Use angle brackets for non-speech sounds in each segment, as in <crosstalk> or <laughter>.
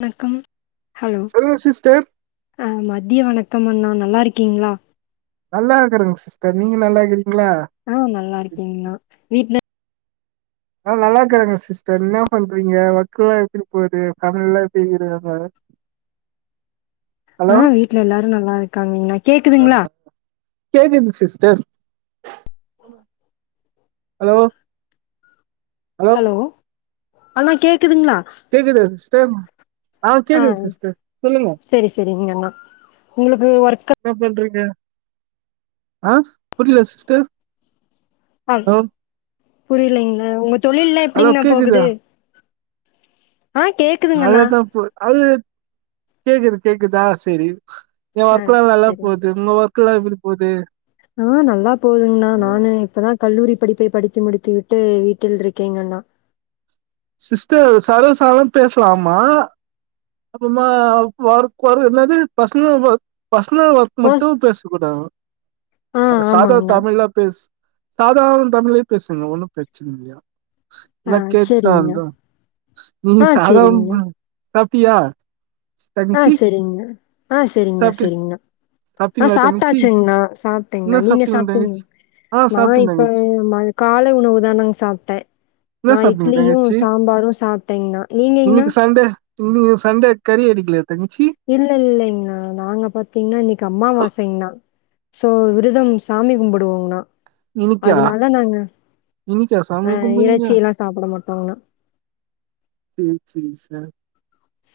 வணக்கம் ஹலோ சொல்லுங்க சிஸ்டர். ஆ மதிய வணக்கம் அண்ணா நல்லாருக்கீங்ளா நல்லா இருக்கறங் சிஸ்டர் நீங்க நல்லா இக்கிறீங்ளா ஆ நல்லா இருக்கேங்ண்ணா வீட்ல அ நல்லாக்கிறாங்க சிஸ்டர் இன்ன பண்றீங்க ஒர்க்லா எப்டி போவ்து பசங்கல எப்டிகிறாங்க ஆ வீட்ல எல்லாரு நல்லாருக்காங்கண்ண அ கேக்குதுங்ளா கேக்குது சிஸ்டர் ஹலோ ஹலோ அண்ணா கேக்குதுங்ளா கேக்குது சிஸ்டர் ஆ கேக்குது சிஸ்டர் சொல்லுங்க சரி சரிங்கண்ணா. உங்களுக்கு ஒர்க் இன்ன பன்றீங்க ஆ புரில சிஸ்டர் ஆ ஹலோ புரியலிங்ளா உங்க தொழில்லா ஹலோ எப்டிங்ணா கேக்குதா? போகுது ஆ கேக் நல்லத்தா போ அது கேக்குது கேக்குதா செரி ஏ ஆ ஒர்கிலா நல்லா சரிங்க. போது உங்க ஒர்க்லா எப்டி போது ஆ நல்லா போதுங்ண்ணா நானு இப்பதா கல்லூரி படிப்பை படித்து முடித்து விட்டு வீட்டில் இருக்கேங்கண்ணா சிஸ்டர் சர்வசாதம் பேச்லாம்மா அப்பமா ஒர்க் பாரு என்னது பர்ச்னல் ஒர்க் பர்ச்னல் ஒர்க் ஓ மட்டு பேச் கூடாது ஆ சாதா ஆமாங்கண்ணா. தமிழ்லா பேச் சாதாரண தமிழ்யே பேசுங்க ஒன்னு பிரச்சன இல்லையா ஆ இல்ல கே சரிங்கண்ணா. தாந்தம் நீங் ஆ சாதம் சரிங்கண்ணா. சாப்டியா ஆ செரிங்ணா ஆ செரிங்ண்ணா சாப்ட்டு செரிங்ண்ணா ஆ சாப்ட்டீங்களா தங்கச்சி சாப்டாச்சுங்ண்ணா என்ன சாப்டேங்ண்ணா நீங்க சாப்ட்டீங்க சாப்டீங் தங்கச்சி ஆ நா சாப்ட்டே இப்ப தங்கச்சி ம காலை உணவுதானங் சாப்டே இன்ன சாப்டிங்க இட்லியு சாம்பாரு சாப்டேங்ணா ஈநீங்னா தொழு சண்டே கறி எடுக்கிலயா தங்கச்சி இல்ல இல்லேங்ணா நாங்க பாத்தீங்னா இன்னிக்கு அம்மாவாசைங்ண்ணா சோ விருதம் சாமி கும்பிடுவோங்ணா இன்னைக்கா அதனால நாங்க இன்னைக்கா சாமி ஆ கும்புறீங்க இறைச்சிலா சாப்புட மாட்டோங்ணா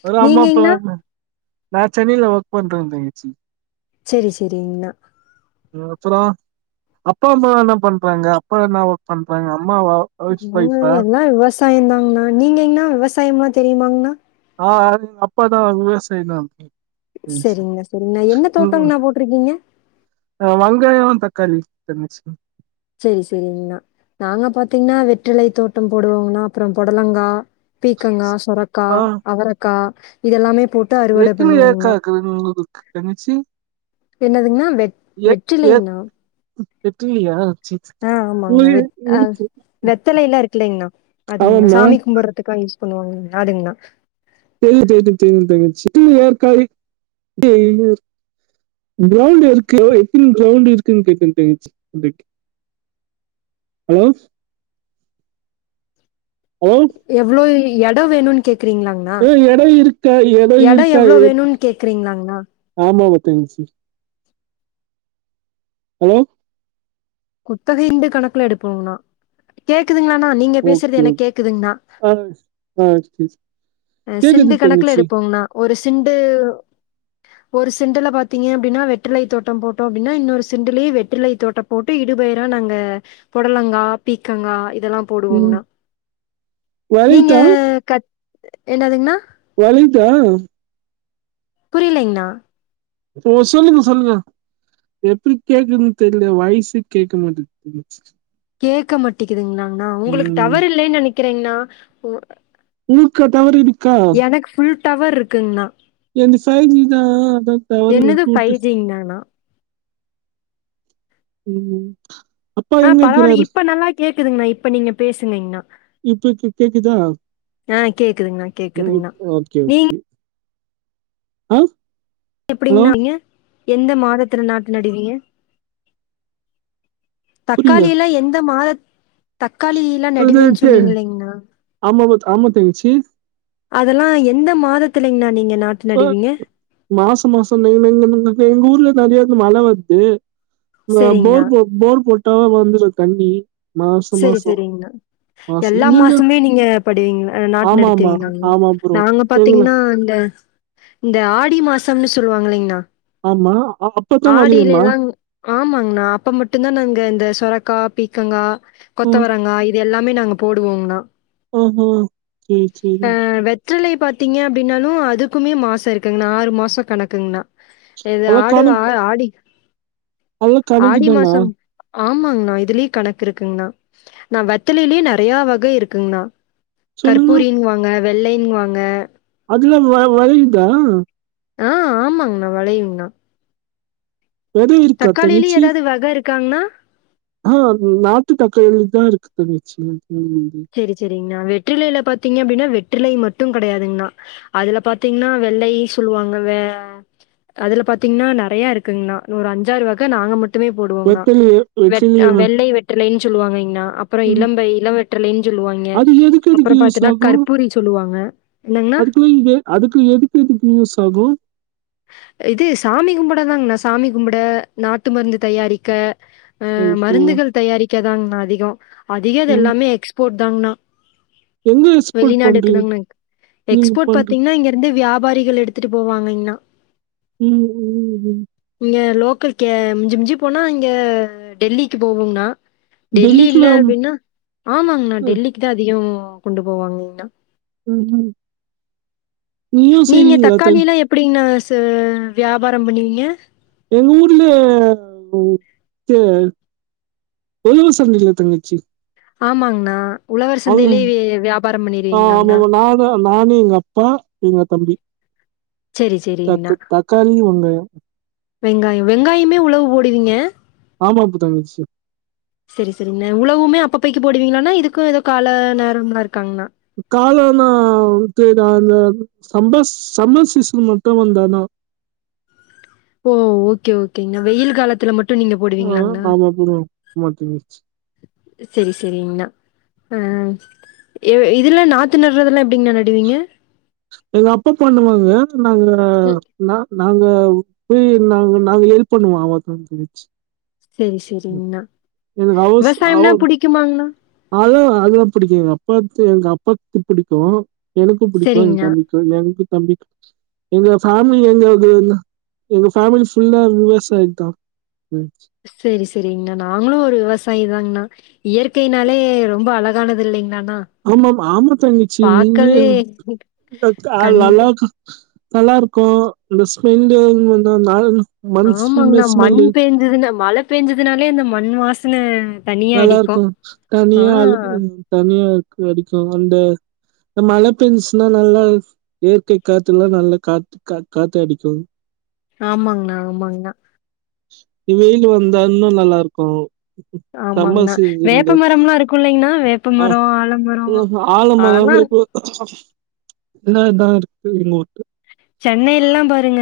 வெறு அம்மா அப்பால நீங்கங்ண்ணா என்ன நா சென்னைல ஒர்க் பண்றங் தங்கச்சி செரி செரிங்ண்ணா னுப்புற அப்பா அம்மா இன்ன பண்றாங்க அப்பா என்ன ஒர்க் பண்றாங்க அம்மாவ முனு எல்லா விவசாயந்தாங்ண்ணா நீங்க எங்ணா விவசாயமாத் தெரியுமாங்ண்ணா ஆ அ அப்பதா விவசாய் தா செரிங்ணா செரிங்ண்ணா என்ன தோட்டங்ண்ணா போட்ருக்கீங்க ஆ வங்காயோ தக்காளி தங்கச்சி செரி செரிங்ண்ணா நாங்க பாத்தீங்னா வெற்றிலை தோட்டம் போடுவோங்ணா அப்புற புடலங்கா பீக்கங்கா சொர கா ஆ அவரக்கா இதெல்லாமே போட் எத்தன ஏர்காகிது உங்ளுக்கு தங்கச்சி என்னதுங்ணா வெ ஏத் ஏத் வெற்றிலைங்ண்ணா எத்துகினியா ஆ ஆமாங்கண்ணா வெ ஆ வெத்தலையில்ல இருக்குலிங்ண்ணா அதுங்ண்ணா ஆமாமா சாமி கும்பிடுறதுக்கு யூஸ் பண்ணுவாங்க அதுங்ண்ணா சேரி சேரி சேரி தங்கச்சி ஏற்காய் <unintelligible> கிரௌண்ட் எதுக்கு எத்தின கிரௌண்ட் இருக்குன்னு கேட்ட தங்கச்சி இது ஹலோ ஹலோ எவ்ளோ எடோ வேணுன்னு கேக்குறீங்ளாங் ஏ எடோ இருக்கா எடோ‌ இருக்கா எவ்ளோ எ வேணுன்னு கேக்குறீங்களாங்ண்ணா ஆமாவ தங்கச்சி ஹலோ குத்தகைண்டு கணக்குல எடுப்போங்ண்ணா கேக்குதுங்ளாணா நீங்க ஓகே பேசுறது எனக்கு ஓகே கேக்குதுங்ண்ணா ஆ சேரி ஆ சேரி சேரி சிண்டு கணக்குல எடுப்போங்ணா ஒரு சிண்டு ஒரு சிண்டுல பாத்தீங்க அப்டின்னா வெற்றிலை தோட்டோ போட்டோ அப்டின்னா இன்னொரு சிண்டுலி வெற்றிலை தோட்டம் போட்டு இடுபயிர நாங்க புடலங்கா பீக்கங்கா இதெல்லா ம் போடுவோங்ணா நீங்க வலிதா கட் என்னதுங்ண்ணா வலித்தா புரியலிங்ண்ணா சோ சொல்லுங்க சொல்லுங்க எப்டி கேக்குறதுன்னு தெரில்யே வாய்ஸ்சே கேக்க மாட்டுது தங்கிச் கேக்க மாட்டுதுங்ளாண்ணா உங்களுக்கு ம் டவர் இல்லைன்னு நெனைக்கிறேங்ண்ணா ஊக்கா டவர் இருக் எனக்கு ஃபுல் டவர் இருக்குங்ண்ணா என்து ஃபைவ் ஜி தா அதா டவரு வுட்டு வுட்டு இன்னான்னா ம் அப்பா ஆ பரவால்ல எங்கக்கிறாரு இப்ப நல்லா கேக்குதுங்ண்ணா இப்ப நீங்க பேசுங்கங்ண்ணா இப்ப கேக்குதா ஆ ஆ கேக்குதுங்ண்ணா கேக்குதுங்ண்ணா இப்ப ஓகே நீங்க ஓகே ஆ ஹலோ எப்டிண்ணா இருக்கீங்க மாதத்தில நாட்டு நடுவீங்க புரியல தக்காளியில்லா எந்த மாதத் தக்காளி எல்லா நடுவேன்னு சொன்னீங்க <unintelligible> இல்லைங்ண்ணா ஆமா ஆமா தங்கச்சி அதெல்லா எந்த மாதத்துலிங்ண்ணா நீங்க நாட்டு நடுவீங்க மாசோ மாசோ எங்க எங்க ஊர்ல நெறைய மழ வருது நா சரிங்கண்ணா. போர் போர் போட்டாதா வந்துரு கண்ணி செரி செரிங்ண்ணா எல்லா மாசமே நீங்க படுவீங் நாட்டு ஆமா ஆமா நடத்துவீங்களாங்க ஆமா ப்ரோ நாங்க எங்கள பாத்தீங்ன்னா இந்த இந்த ஆடி மாசம்னு சொல்லுவாங்கலிங்ண்ணா ஆமா அப்பதா வழியம்மா ஆமாங்ண்ணா அப்ப மட்டுந்தா நாங்க இந்த சொரக்கா பீக்கங்கா ம் கொத்தவரங்கா இது எல்லாமே நாங்க போடுவோங்ண்ணா ம் ம் சேரி சேரி அ வெற்றிலை பாத்தீங்க அப்டின்னாலு அதுக்குமே மாசோ இருக்குங்ண்ணா ஆறு மாசோ கணக்குங்ண்ணா எது அதெல்லா ஆடு ஆ கணக்கு ஆடி அதெல்லா கணக்கு ஆடி தானா மாசம் ஆமாங்ண்ணா இதுலயே கணக்கு இருக்குங்ண்ணா நா வெத்தலிலயே நெறையா வகை இருக்குங்ண்ணா சொல்லுங்க கற்பூரின்வாங்க வெள்ளைன்வாங்க அதுல்லா வ வய்ள்தா ஆ ஆமாங்க வெளயுங்தா வெத இருக்கா தக்காளிலி எதாவ்து வக இருக்காங்ண்ணா அ நாட்டு தக்காளி தா இருக்கு தங்கச்சி <unintelligible> சரி சரிங்ண்ணா வெற்றிலையில பாத்தீங்க அப்டின்னா வெற்றிலை மட்டு கெடயாதுங்ண்ணா அதுல பாத்தீங்ன்னா வெள்ளை சொல்லுவாங்க வெ அதுல பாத்தீங்ன்னா நறைய இருக்குங்ண்ணா ஒரு அஞ்சாறு வக நாங்க மட் டுமே போடுவோங்ண்ணா வெத்தலைய வெ வெத்தலைய வ ம் வெத்தலையே வெள்ளை வெற்றிலைன் சொல்லுவாங்கைங்ண்ணா அப்புறோ வெட்டிலேயே இளம்பை இள வெற்றிலை சொல்லுவாங்க அது எதுக்கு எதுக்கு அப்புறோ யூஸ் பாத்தன்னா ஆகு கற்பூரி சொல்லுவாங்க என்னங்ண்ணா பூத்த பூவா சகோ இது சாமி கும்படதாங்ண்ணா சாமி கும்பட நாட்டு மருந்து தயாரிக்க அ ஓஹோ மருந்துகள் தயாரிக்க தாங்ண்ணா அதிகோ அதிகோ இது ம் எல்லாமே எக்ஸ்போர்ட் தாங்ண்ணா எங்க எக்ஸ்போர்ட் பண்றீங்க வெளிநாடுக்குதாங்ண்ணா நீங்க எக்ஸ்போர்ட் பண்ற பாத்தீங்ன்னா இங்கிருந்து வியாபாரிகள் எடுத் த்துட்டு போவாங்கைங்ண்ணா ம் ம் ம் இங்க லோக்கல்க்கே மிஞ்சு மிஞ்சு போனா இங்க டெல்லிக்கு போகுங்ண்ணா டெல்லிக்குள்ள டெல்லில்ல ஆமா. அப்டின்னா ஆமாங்ண்ணா ம், டெல்லிக்கு தா அதிகோ கொண்டு போவாங்ண்ணா ம் ம் நீயு செய்வீங்ளா தோழி அப்டினா ச வியாபாரோ பண்ணுவீங்க எங்க ஊர்ல தா உழவர் சந்தைல்ல தங்கச்சி ஆமாங்ண்ணா உழவர் அவங்க சந்தையிலயவே வியாபாரோ பண்ணிருவீங்ளாங்ண்ணா போவோம் நானு எங்க அப்பா எங்க தம்பி செரி செரிங்ண்ணா தக்கு தக்காளி ஒண்ணு வெங்காயோ வெங்காயமே உழவு போடுவீங்க ஆமா பு தங்கச்சி செரி செரிங்ண்ண உழவுமே அப்பபைக்கு போடுவீங்களாண்ணா இதுக்கோ ஏதோ கால நேரம்லா இருக்காங்ண்ணா காலோன்னா தேவ அந்த சம்பஸ் சம்மர் சீசன் மட்டு வந்தாதா ஓ ஓகே ஓகேங்ண்ணா வெயில் காலத்துல மட்டு நீங்க ஆ, போடுவீங்ளாங்ண்ணா ஆமா போடுவோம் ஆமா தங்கச்சி செரி செரிங்ண்ணா அ எ இதுல நாத்து நட்றதுல்லா எப்டிங்ண்ணா நடுவீங்க எங்க அப்பா பண்ணுவாங்க நாங்க ம் நா நாங்க போய் நாங் நாங்க ஹெல்ப் பண்ணுவோ அவ தம்பி தங்கச்சி செரி செரிங்ண்ணா விவசாயம்னா புடிக்குமாங்ண்ணா அது அதுல்லா புடிக்கோ எங்க அப்பாக்கு எங் அப்பாக் புடிக்கோ எனக்கு புடிக்கோ என் சரிங்கண்ணா தம்பிக் எனக்கு தம்பிக்கு எங்க ஃபேமிலி எங்காவ்துன்னா எங்க ஃபேமிலி ஃபுல்லா விவசாயம் தா ம் செரி செரிங்ண்ணா நாங்ளு ஒரு விவசாயி தாங்ண்ணா இயற்கையினாலே ரொம்ப அழகானது இல்லைங்களானா ஆமாம் ஆமா தங்கச்சி நீங்ளே இங்க கால் கண் நல்லாக்கு நல்லாருக்கு இந்த ஸ்மெல்லு இவங்க வந்து மேல மண் ஸ்ம ஸ்மெல்லு இங்கன மழ பேஞ்சுதுனாலே அந்த மண் வாசன நல்லாருக்கும் தனியா அல் தனியா அடி அடிக்கும் அந்த இந்த மழை பெஞ்சிசுன்னா நல்லா இயற்கை காத்துல்லாம் நல்லா காத்து காத்தடிக்கும் ஆமாங்ண்ணா ஆமாங்ண்ணா வெயில் வந்தா இன்னும் நல்லா இருக்கும் சம்மர் ஆமாங்ண்ணா வேப்ப சீசன்ண்டு மரம்லா இருக்கு இல்லைங்ண்ணா வேப்ப ஆ மரோ ஆலமரோ ஆழ மர ஆனா போய் இப்ப இதான் இதான் இருக்கு எங்கோட்டு சென்னையிலல்லாம் பாருங்க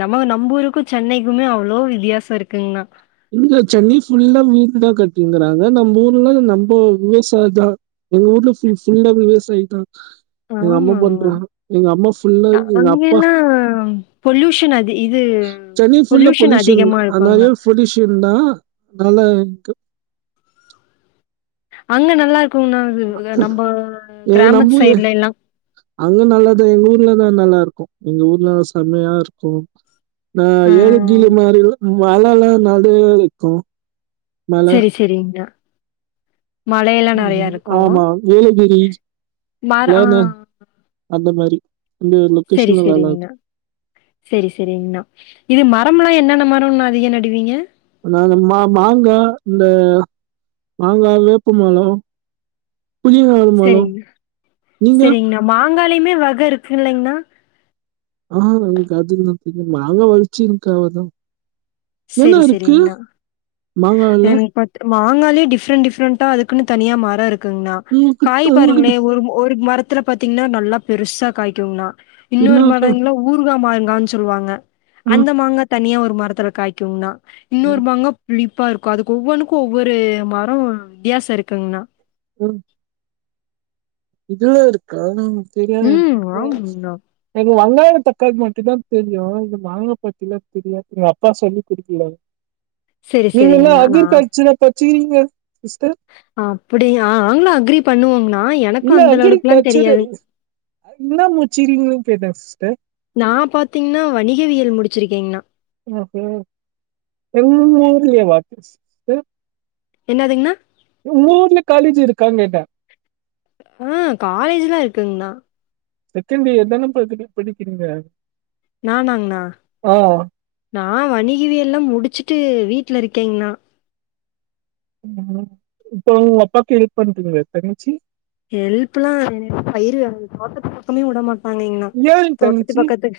நம நம்ம நம்மூருக்கும் சென்னைக்குமே அவ்ளோ வித்தியாசம் இருக்குங்கன்னா இங்க சென்னை ஃபுல்லா வீடு தான் கட்டியிருங்கறாங்க நம்ம ஊர்லாம் நம்ம விவசாயம் தான் எங்க ஊட்டுல ஃபுல ஃபுல்லா விவசாயி தான் எங்க அம்மா ஆமாங்ண்ணா பண்ற எங்க அம்மா புல்லா அ எங்க அப்பா அங்கெல்லா பொல்யூஷன் அது இது சென்னை ஃபுல்லா பொல்யூஷன் அதிகமா தான் அது இருக்குங்ண்ணா நறைய பொல்யூஷன் தான் அதனால இ அங்க நல்லா இருக்குங்கனா அது நம்ம எ கிராமத்து நம்ப சைடுல எல்லாம் அங்க நல்லாதான் எங்க ஊர்லதான் நல்லா இருக்கும் எங்க ஊர்ல செம்மையா இருக்கும் வ ஆ ஏலகிரி மாதிரி மலை எல்லாம் நறையா இருக்கும் செரி செரிங்கண்ணா ம் ஆமா ஏலகிரி மர ஆ ஏன்ன அந்த மாரி இந்த ஊர்ல சேரி சேரிங்கண்ணா சேரி சேரிங்கண்ணா இது மரம் எல்லாம் என்னென்ன மரம் அதிகம் நடுவீங்க நா இந்த மா மாங்கா இந்த மாங்கா வேப்பமரம் புளி வந் சேரிங்கண்ணா சேரிங்கண்ணா மாங்காளையுமே வகை இருக்குல்லலைங்கண்ணா ஆ எனக்கு அதலா தெரியாதுமா மாங்க வச்சிருக்க அவ்ளோ தா என்ன செரி இருக்கு செரிங்ண்ணா மாங்கால மாங்காலே டிப்ரெண்ட் டிஃப்ரெண்டா அதுக்குன்னு தனியா மரம் இருக் ங்கண்ணா காய் உங்ககிட்ட உங்ககிட்ட பாருங்களேன் ஒரு ஒரு மரத்துல பாத்தீங்கன்னா நல்லா பெருசா காய்குங்ண்ணா இன்னொரு என்னாக்கா மரங்கல ஊர்கா மாங்கான்னு சொல்லுவாங்க ஆ அந்த மாங்காய் தனியா ஒரு மரத்துல காய் க்குங்ண்ணா இன்னொரு மாங்கா புளிப்பா இருக்கும் அதுக்கு ஒவ்வொன்னுக்கு ஒவ்வொரு மரம் வித்தியாசம் இருங்குங்ண்ணா ம் இதுலாம் இருக்கா தெரியாது எனக்கு ம் சேர் ஆமாங்ண்ணா எனக்கு வங்காயம் தக்காளி மட்டும் தான் தெரியும் இந்த மாங்க பாத்தி எல்லாம் தெரியாது எங்க அப்பா சொல்லி குடுக்கல செரி நீங்க என்ன செரிங்ண்ணா அக்ரி நா கல்ச்சுரல் படிச்சிக்கிறீங்க சிஸ்டர் அப்டியா நாங்களும் அக்ரி பண்ணுவோங்கனா எனக்கும் இல்ல அந்த லெவலுக்குல்லாம் அக்ரிகல்ச்சரு தெரியாது என்ன முடிச்சிருக்கின்னு கேட்டேன் சிஸ்டர் நான் பாத்தீங்கன்னா வணிகவியல் முடிச்சிருக்கீங்கன்னா ஓ ஓ உங்க ஊர்ல்லயேவா சிஸ் என்னதுங்கண்ணா உங்க ஊர்ல காலேஜ் இருக்கான்னு கேட்டேன் ஆ காலேஜ்லாம் இருக்குங்கண்ணா செகண்ட் இயர் தானே படி படிக்கிறீங்க நானாங்ண்ணா ஆ நான் வணிகவ எல்லாம் முடிச்சுட்டு வீட்ல இருக்கேங்கண்ணா ஆ இப்ப உங்க அப்பாக்கு ஹெல்ப் பண்றிங்களா தங்கச்சி ஹெல்ப்ல்லாம் என்ன பயிர் வகை தோட்டத்து பக்கமே விட மாட்டாங்கங்கன்னா ஏ தோட்டத்து தங்கச்சி பக்கத்து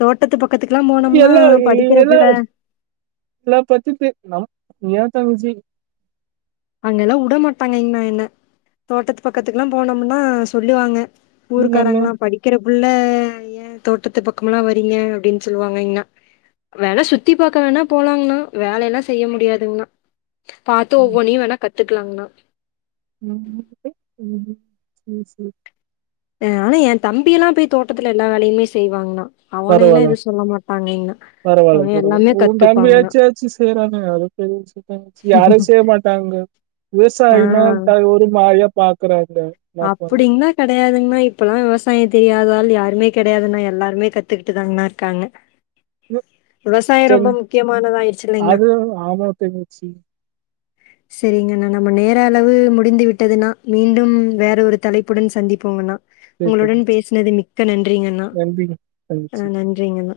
தோட்டத்து பக்கத்துக்குலா போனம்னா எல்லா படிக்கிற புள்ள இவ்ளோ படிச்சிட்டு ஹலோ ஏ தங்கச்சி அங்கெல்லா வுட மாட்டாங்க என்ன என்ன தோட்டத்து பக்கத்துக்குலா போனம்னா சொல்லுவாங்க நீங்க ஊருக்காராங்கலா என்ன படிக்கிற புள்ள ஏ தோட்டத்து பக்கமெல்லா வரீங்க அப்டின் சொல்வாங்க என்ன வேணா சுத்தி பாக்க வேணா போலாங்ணா வேலைலா செய்ய முடியாதுங்ணா பாத் ஒ நீ வேணா கத்துக்கலாங்ணா ம் ம் ம் சேரி அ ஆனா ஏ தம்பியெல்லா போய் தோட்டத்துல எல்லா வேலையுமே செய்வாங்ணா அவனைலா எதுவு சொல்ல மாட்டாங்க என்ன பரவால பரவால உ தம்பியாச்சு வெச்சி செய்றாங்களே அது பெரிய விஷயோ தங்கச்சி யாரு செய்மாட்டாங்க ஆ விவசாயினா இப்ப ஒரு மாரியா பாக்குறாங்க பண்ண அப்டிங்க கெடையாதுங்ணா இப்பெல்லா விவசாய தெரியாதா ஆள் யாருமே கெடையாதுனா எல்லாருமே கத்துகிட்டுதாங்ணா இருக்காங்க ம் விவசாய ரொம்ப சரி முக்கியமானதாய்ருச்சி இல்லைங்ளா அது ஆமா தங்கச்சி செரிங்கண்ணா நம்ம நேர அளவு முடிந்து விட்டதுணா மீண்டும் வேற ஒரு தலைப்புடன் சந்திப்போங்கண்ணா சேரி உங்களுடன் தங்கச்சி பேசினது மிக்க நன்றிங்கண்ணா நன்றி அ தங்கச்சி நன்றிங்கண்ணா